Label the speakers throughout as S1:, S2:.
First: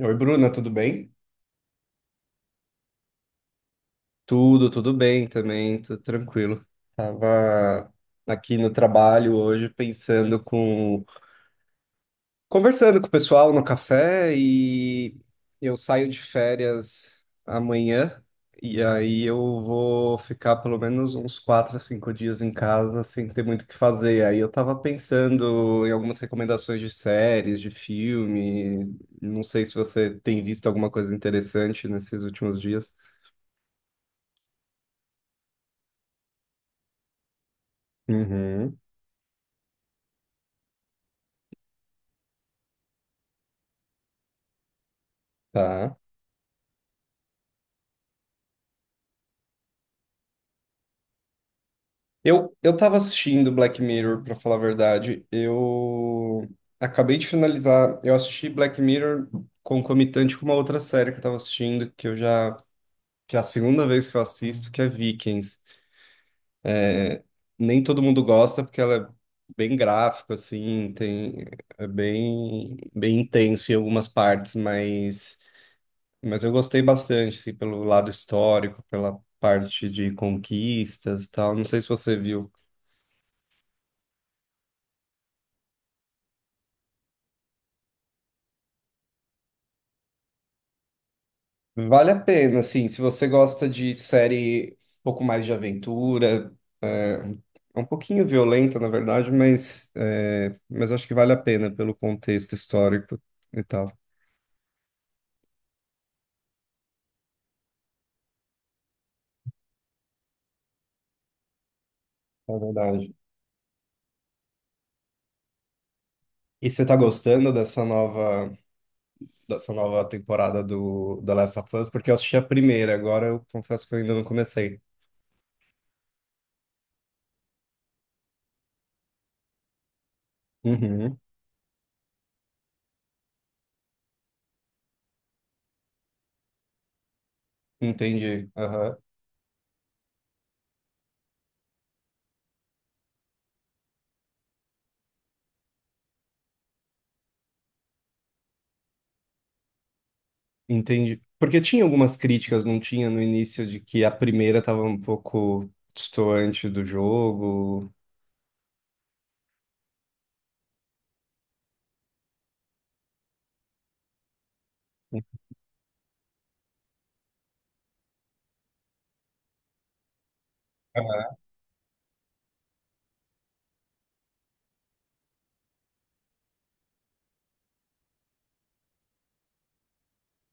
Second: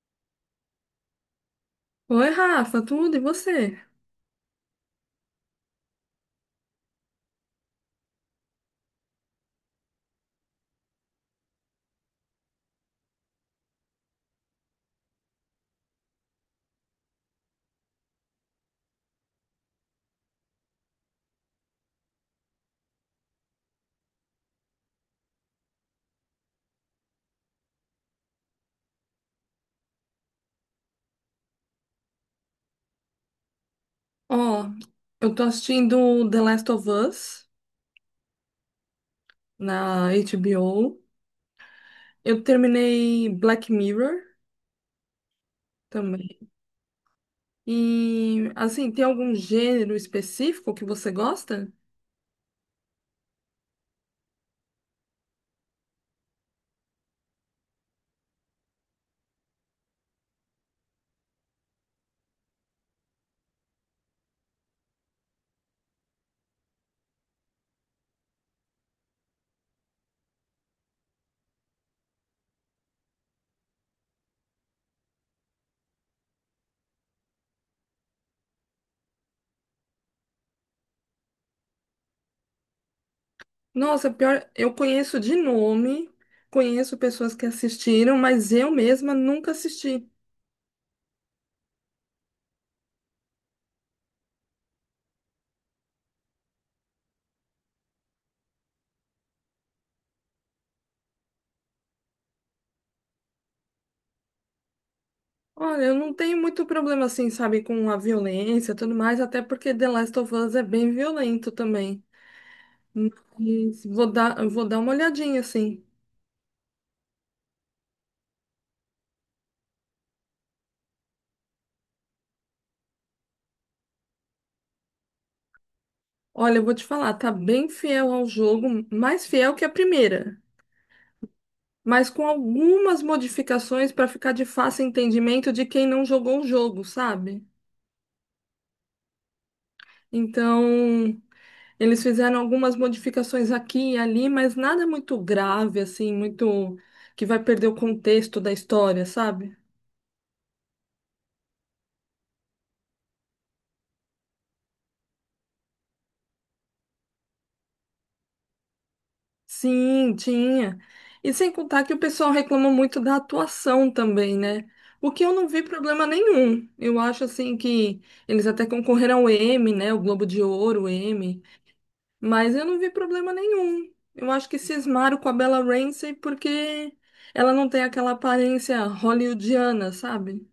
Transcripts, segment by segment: S1: Oi, Bruna, tudo bem?
S2: Oi, Rafa, tudo e você?
S1: Tudo, bem também, tudo tranquilo. Tava aqui no trabalho hoje conversando com o pessoal no café e eu saio de férias amanhã e aí eu vou ficar pelo menos uns quatro a cinco dias em casa sem ter muito o que fazer. Aí eu tava pensando em algumas recomendações de séries, de filme. Não sei se você tem visto alguma coisa interessante nesses últimos dias.
S2: Ó, eu tô assistindo The Last of Us
S1: Uhum.
S2: na HBO. Eu terminei Black Mirror
S1: Tá.
S2: também. E, assim, tem algum gênero específico que você gosta?
S1: Eu tava assistindo Black Mirror, pra falar a verdade. Eu acabei de finalizar. Eu assisti Black Mirror concomitante com uma outra série que eu tava assistindo, que é a segunda vez que eu assisto, que é Vikings. Nem todo mundo gosta, porque ela é bem gráfica, assim, tem, é bem, bem intenso em algumas partes, mas eu gostei bastante, assim, pelo lado histórico, pela parte de conquistas e tal. Não sei se você viu.
S2: Nossa, pior, eu conheço de nome, conheço pessoas que assistiram, mas eu mesma nunca assisti.
S1: Vale a pena, assim, se você gosta de série um pouco mais de aventura, é, é um pouquinho violenta, na verdade, mas, é, mas acho que vale a pena pelo contexto histórico e tal.
S2: Olha, eu não tenho muito problema, assim, sabe, com a violência e tudo mais, até porque The Last of Us é bem violento também.
S1: É verdade.
S2: Mas vou dar uma olhadinha assim.
S1: E você tá gostando dessa nova temporada do The Last of Us? Porque eu assisti a primeira, agora eu confesso que eu ainda não comecei.
S2: Olha, eu vou te falar, tá bem fiel ao jogo, mais fiel que a primeira,
S1: Uhum,
S2: mas com algumas modificações para ficar de fácil entendimento de quem não jogou o jogo, sabe?
S1: entendi.
S2: Então, eles fizeram algumas modificações aqui e ali, mas nada muito grave assim, muito que vai perder o contexto da história, sabe?
S1: Entendi. Porque tinha algumas críticas, não tinha no início, de que a primeira estava um pouco distoante do jogo.
S2: Sim, tinha. E sem contar que o pessoal reclama muito da atuação também, né? O que eu não vi problema nenhum. Eu acho assim que eles até concorreram ao Emmy, né? O Globo de Ouro, o Emmy. Mas eu não vi problema nenhum. Eu acho que cismaram com a Bella Ramsey porque ela não tem aquela aparência hollywoodiana, sabe?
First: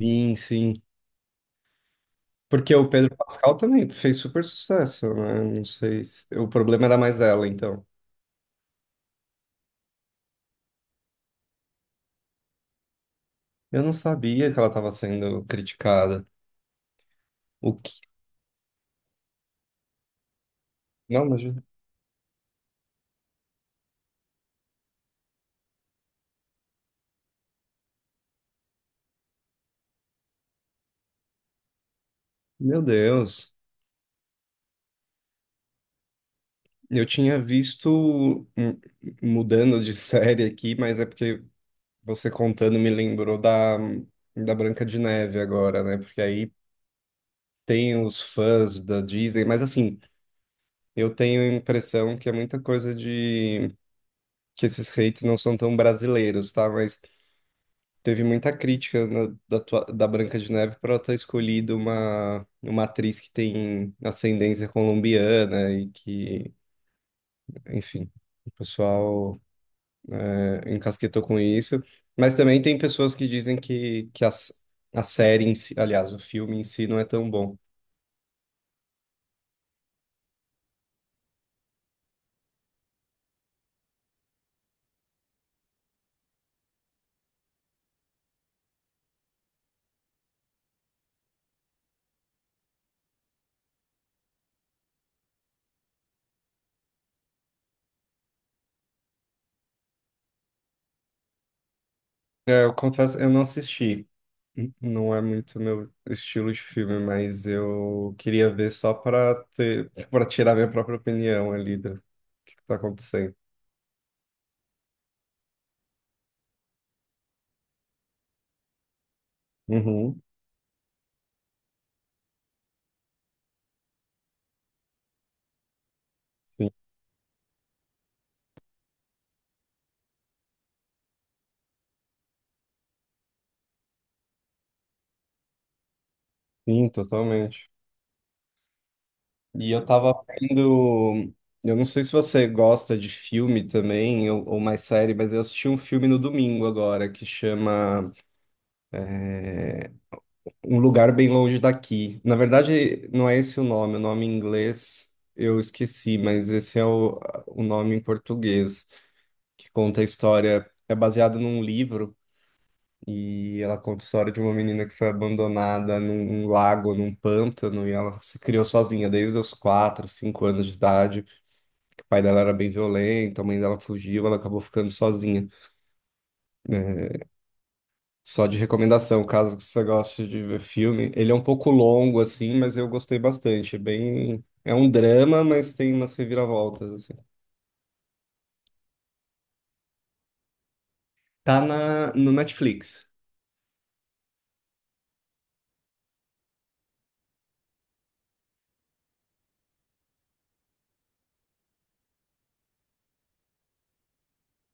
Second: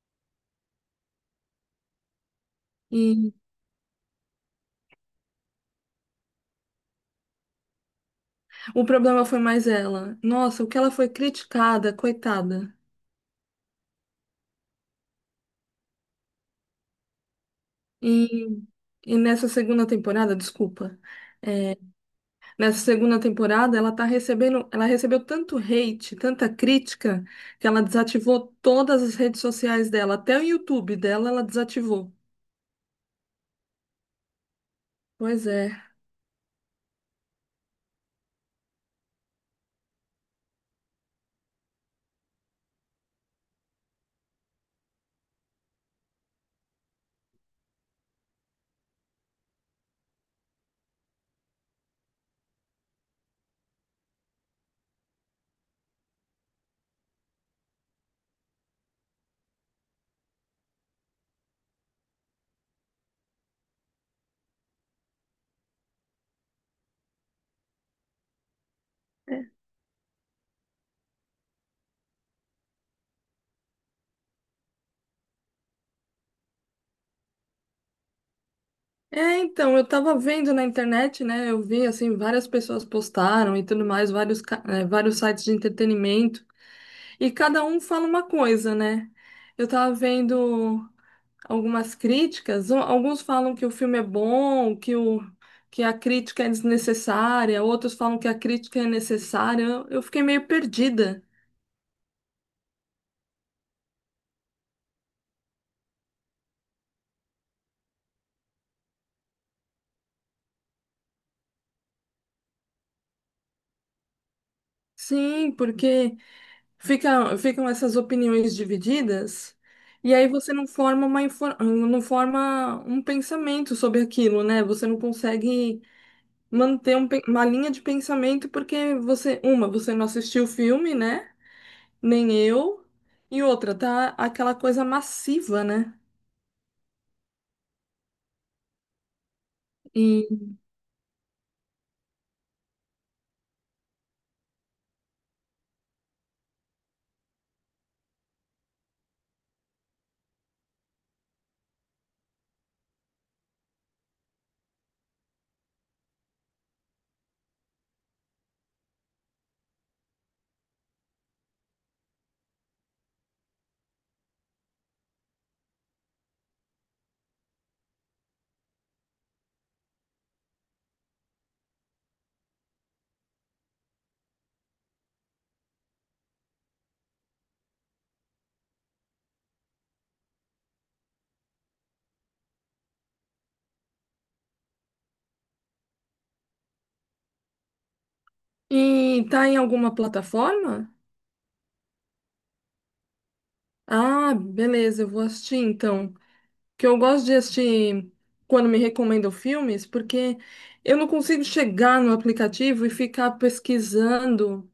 S1: Sim, sim. Porque o Pedro
S2: E
S1: Pascal também fez super sucesso, né? Não sei se... O problema era mais ela, então.
S2: o problema foi mais ela. Nossa, o que ela foi criticada, coitada.
S1: Eu não sabia que ela estava sendo criticada. O que...
S2: E, e nessa segunda temporada, desculpa.
S1: Não, mas...
S2: é, Nessa segunda temporada, ela tá recebendo, ela recebeu tanto hate, tanta crítica, que ela desativou todas as redes sociais dela, até o YouTube dela ela desativou.
S1: Meu Deus.
S2: Pois é.
S1: Eu tinha visto... hum, Mudando de série aqui, mas é porque você contando me lembrou da... da Branca de Neve agora, né? Porque aí tem os fãs da Disney, mas assim, eu tenho a impressão que é muita coisa de que esses hates não são tão brasileiros, tá? Mas teve muita crítica da Branca de Neve por ela ter escolhido uma atriz que tem ascendência colombiana e que, enfim, o pessoal é, encasquetou com isso. Mas também tem pessoas que dizem que a série em si, aliás, o filme em si não é tão bom.
S2: É, então, eu tava vendo na internet, né? Eu vi, assim, várias pessoas postaram e tudo mais, vários, vários sites de entretenimento, e cada um fala uma coisa, né? Eu tava vendo algumas críticas. Alguns falam que o filme é bom, que a crítica é desnecessária, outros falam que a crítica é necessária. Eu fiquei meio perdida.
S1: É, eu confesso, eu não assisti. Não é muito meu estilo de filme, mas eu queria ver só para tirar minha própria opinião ali do que tá acontecendo.
S2: Sim, porque ficam essas opiniões divididas. E
S1: Uhum,
S2: aí você não forma não forma um pensamento sobre aquilo, né? Você não consegue
S1: sim,
S2: manter uma linha de pensamento porque você, uma, você não assistiu o filme, né? Nem eu. E outra, tá aquela coisa massiva, né?
S1: sim, totalmente. E eu tava
S2: E,
S1: vendo, eu não sei se você gosta de filme também ou mais série, mas eu assisti um filme no domingo agora que chama Um lugar bem longe daqui. Na verdade, não é esse o nome em inglês eu esqueci, mas esse é o nome em português, que conta a história, é baseado num livro, e ela conta a história de uma menina que foi abandonada num lago, num pântano, e ela se criou sozinha desde os quatro, cinco anos de idade. O pai dela era bem violento, a mãe dela fugiu, ela acabou ficando sozinha, né? Só de recomendação, caso você goste de ver filme. Ele é um pouco longo, assim, mas eu gostei bastante. É bem... É um drama, mas tem umas reviravoltas, assim.
S2: e tá em alguma plataforma?
S1: Tá na... no Netflix.
S2: Ah, beleza, eu vou assistir então. Que eu gosto de assistir quando me recomendam filmes, porque eu não consigo chegar no aplicativo e ficar pesquisando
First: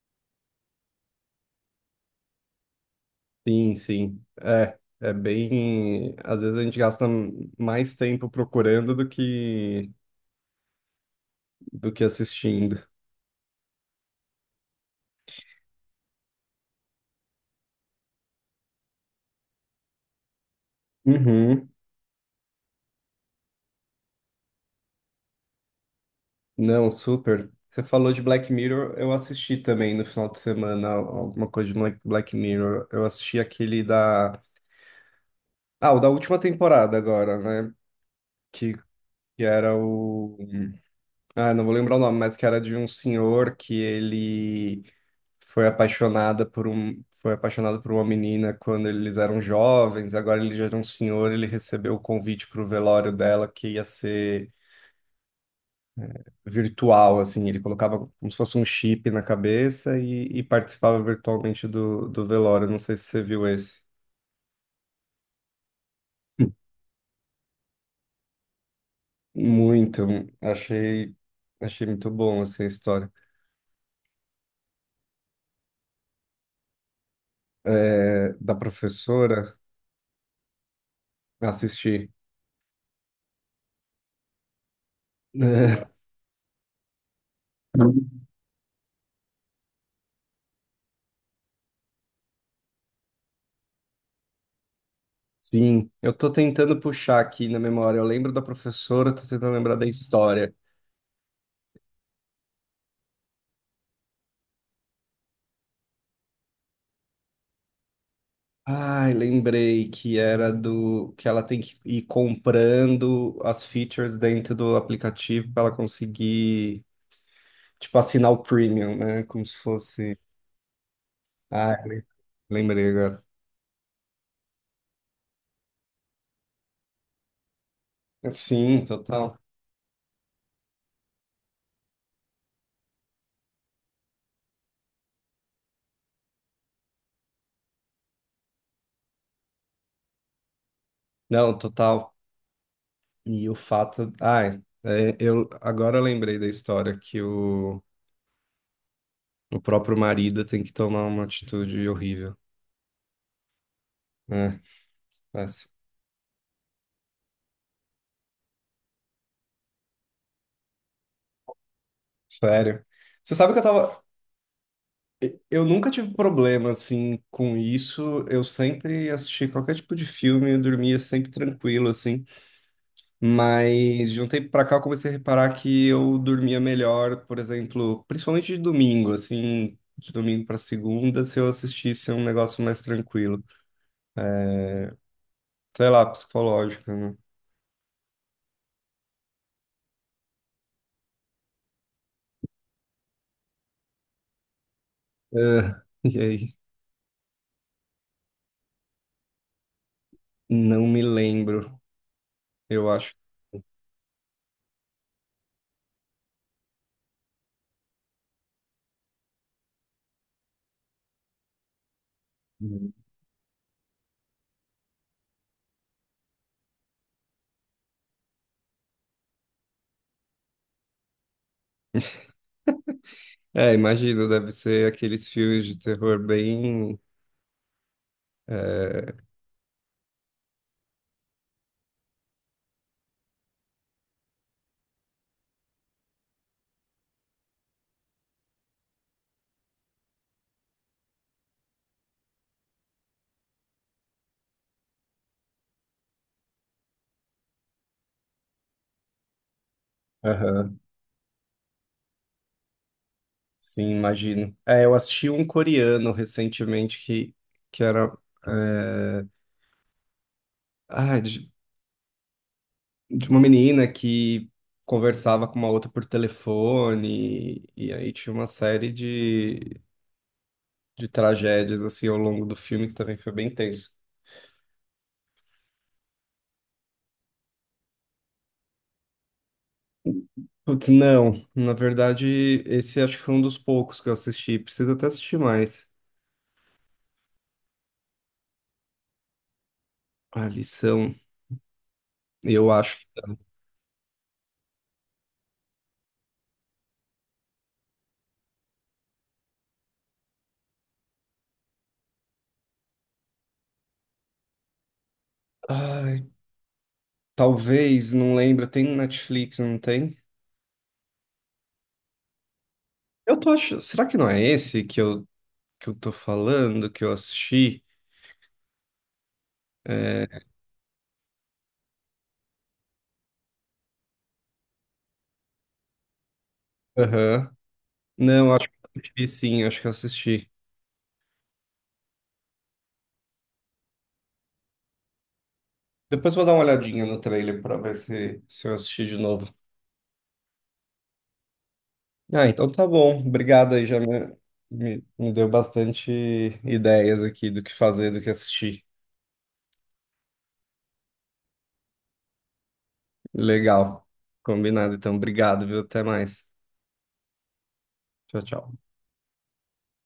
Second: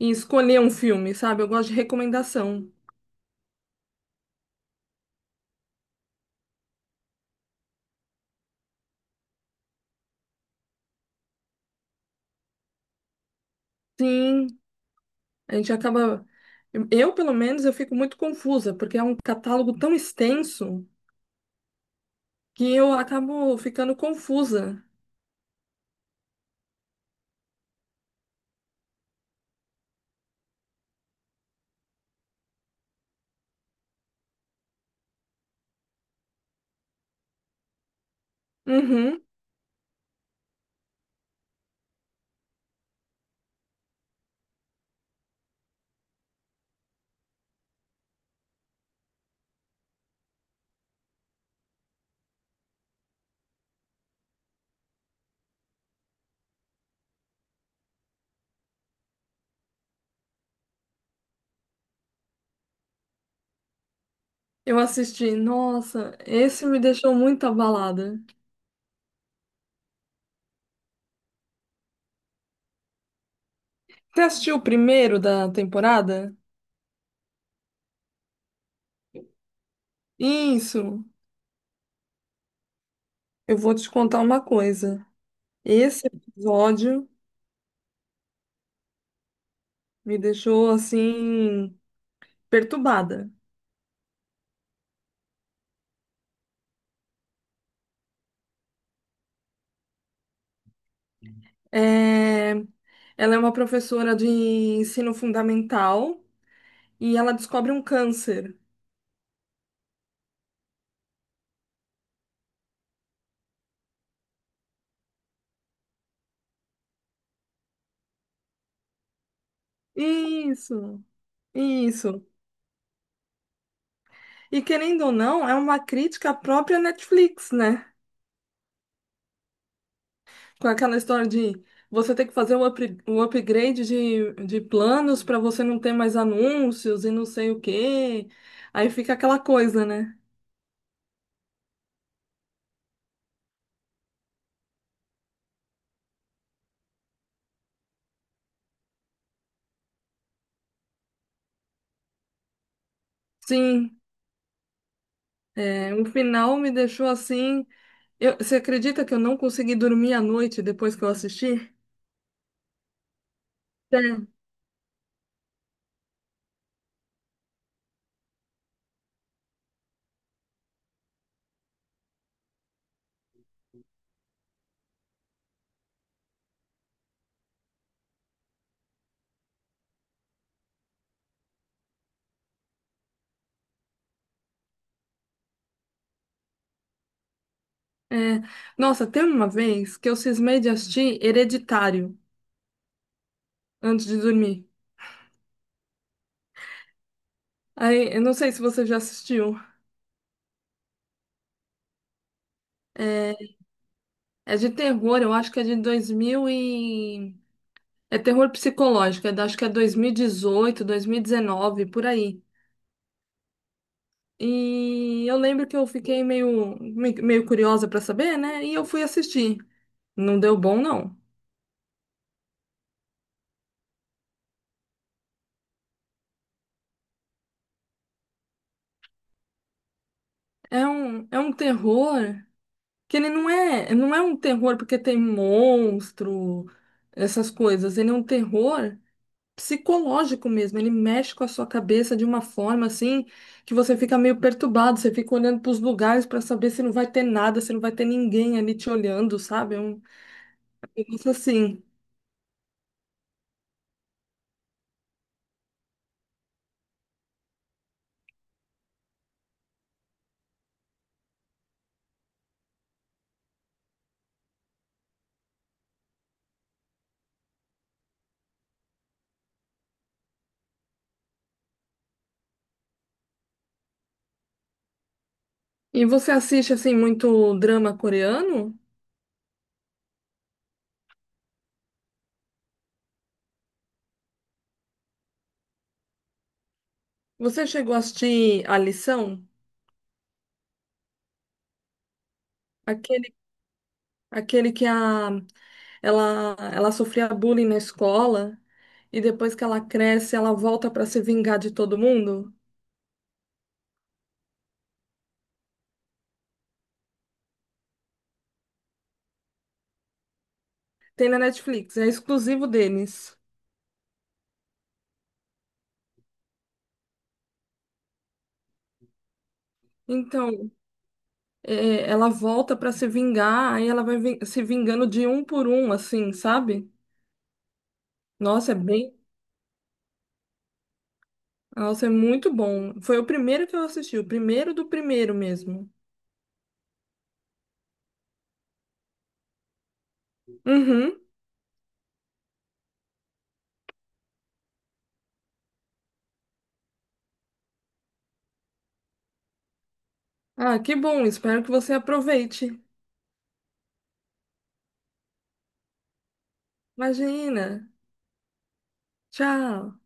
S2: e escolher um filme, sabe? Eu gosto de recomendação.
S1: Sim, sim. É, é bem... Às vezes a gente gasta mais tempo procurando do que assistindo.
S2: Sim, a gente acaba. Eu, pelo menos, eu fico muito confusa, porque é um catálogo tão extenso
S1: Uhum.
S2: que eu acabo ficando confusa.
S1: Não, super. Você falou de Black Mirror, eu assisti também no final de semana alguma coisa de Black Mirror. Eu assisti aquele da... Ah, o da última temporada agora, né? que,
S2: Uhum.
S1: que era o. Ah, não vou lembrar o nome, mas que era de um senhor que ele foi apaixonada por um. Foi apaixonado por uma menina quando eles eram jovens, agora ele já era um senhor, ele recebeu o convite para o velório dela que ia ser virtual, assim, ele colocava como se fosse um chip na cabeça e participava virtualmente do velório. Não sei se você viu esse.
S2: Eu assisti, nossa, esse me deixou muito abalada.
S1: Muito, achei, achei muito bom, assim, a história.
S2: Você assistiu o primeiro da temporada?
S1: É, da professora.
S2: Isso,
S1: Assisti.
S2: eu vou te contar uma coisa.
S1: É,
S2: Esse episódio me deixou assim, perturbada.
S1: Sim, eu tô tentando puxar aqui na memória. Eu lembro da professora, tô tentando lembrar da história.
S2: É, ela é uma professora de ensino fundamental e ela descobre um câncer.
S1: Ai, lembrei que era do que ela tem que ir comprando as features dentro do aplicativo para ela conseguir, tipo, assinar o premium, né? Como se fosse.
S2: Isso,
S1: Ai, lem-
S2: isso.
S1: lembrei agora.
S2: E querendo ou não, é uma crítica à própria Netflix, né?
S1: Sim, total.
S2: Com aquela história de você ter que fazer um upgrade de planos para você não ter mais anúncios e não sei o quê. Aí fica aquela coisa, né?
S1: Não, total. E o fato. Ai, é, eu lembrei da história que o O próprio marido tem que tomar uma atitude horrível.
S2: Sim,
S1: É, mas,
S2: é, o final me deixou assim. Eu, você acredita que eu não consegui dormir à noite depois que eu assisti?
S1: sério. Você sabe que eu
S2: É,
S1: tava. Eu nunca tive problema, assim, com isso. Eu sempre assisti qualquer tipo de filme, eu dormia sempre tranquilo, assim. Mas de um tempo pra cá eu comecei a reparar que eu dormia melhor, por exemplo, principalmente de domingo, assim, de domingo pra segunda, se eu assistisse um negócio mais tranquilo. Sei lá, psicológico, né?
S2: é. Nossa, teve uma vez que eu cismei de assistir Hereditário antes de dormir.
S1: É, e aí?
S2: Aí, eu não sei se você já assistiu.
S1: Não me lembro, eu acho.
S2: É, é de terror, eu acho que é de 2000 e É terror psicológico, acho que é 2018, 2019, por aí. E eu lembro que eu fiquei meio curiosa pra saber, né? E eu fui assistir. Não deu bom, não.
S1: É, imagino, deve ser aqueles filmes de terror bem.
S2: É um terror que ele não é, não é um terror porque tem monstro, essas coisas. Ele é um terror psicológico mesmo. Ele mexe com a sua cabeça de uma forma assim que você fica meio perturbado, você fica olhando para os lugares para saber se não vai ter nada, se não vai ter ninguém ali te olhando, sabe? É um
S1: Aham,
S2: Eu gosto assim.
S1: sim, imagino. É, eu assisti um coreano recentemente que era é, ah, de, de uma menina que conversava com uma outra por telefone, e, aí tinha uma série de tragédias assim ao longo do filme que também foi bem tenso.
S2: E você assiste assim muito drama coreano?
S1: Putz, não, na verdade, esse acho que foi um dos poucos que eu assisti. Preciso até assistir mais.
S2: Você chegou a assistir A Lição?
S1: A lição, eu acho.
S2: Aquele, aquele que a, ela sofria bullying na escola e depois que ela cresce, ela volta para se vingar de todo mundo?
S1: Ai, talvez, não lembro, tem no Netflix, não tem?
S2: Tem na Netflix, é exclusivo deles.
S1: Eu tô achando. Será que não é esse que eu tô falando, que eu assisti? É,
S2: Então, é, ela volta para se vingar, aí ela se vingando de um por um, assim, sabe?
S1: aham. Não, acho
S2: Nossa,
S1: que
S2: é
S1: eu
S2: bem.
S1: assisti sim, acho que eu assisti.
S2: Nossa, é muito bom. Foi o primeiro que eu assisti, o primeiro do primeiro mesmo.
S1: Depois vou dar uma olhadinha no trailer pra ver se eu assisti de novo.
S2: Uhum.
S1: Ah, então tá bom. Obrigado aí, me deu bastante ideias aqui do que fazer, do que assistir.
S2: Ah, que bom. Espero que você aproveite.
S1: Legal. Combinado, então. Obrigado, viu? Até mais.
S2: Imagina.
S1: Tchau, tchau.
S2: Tchau.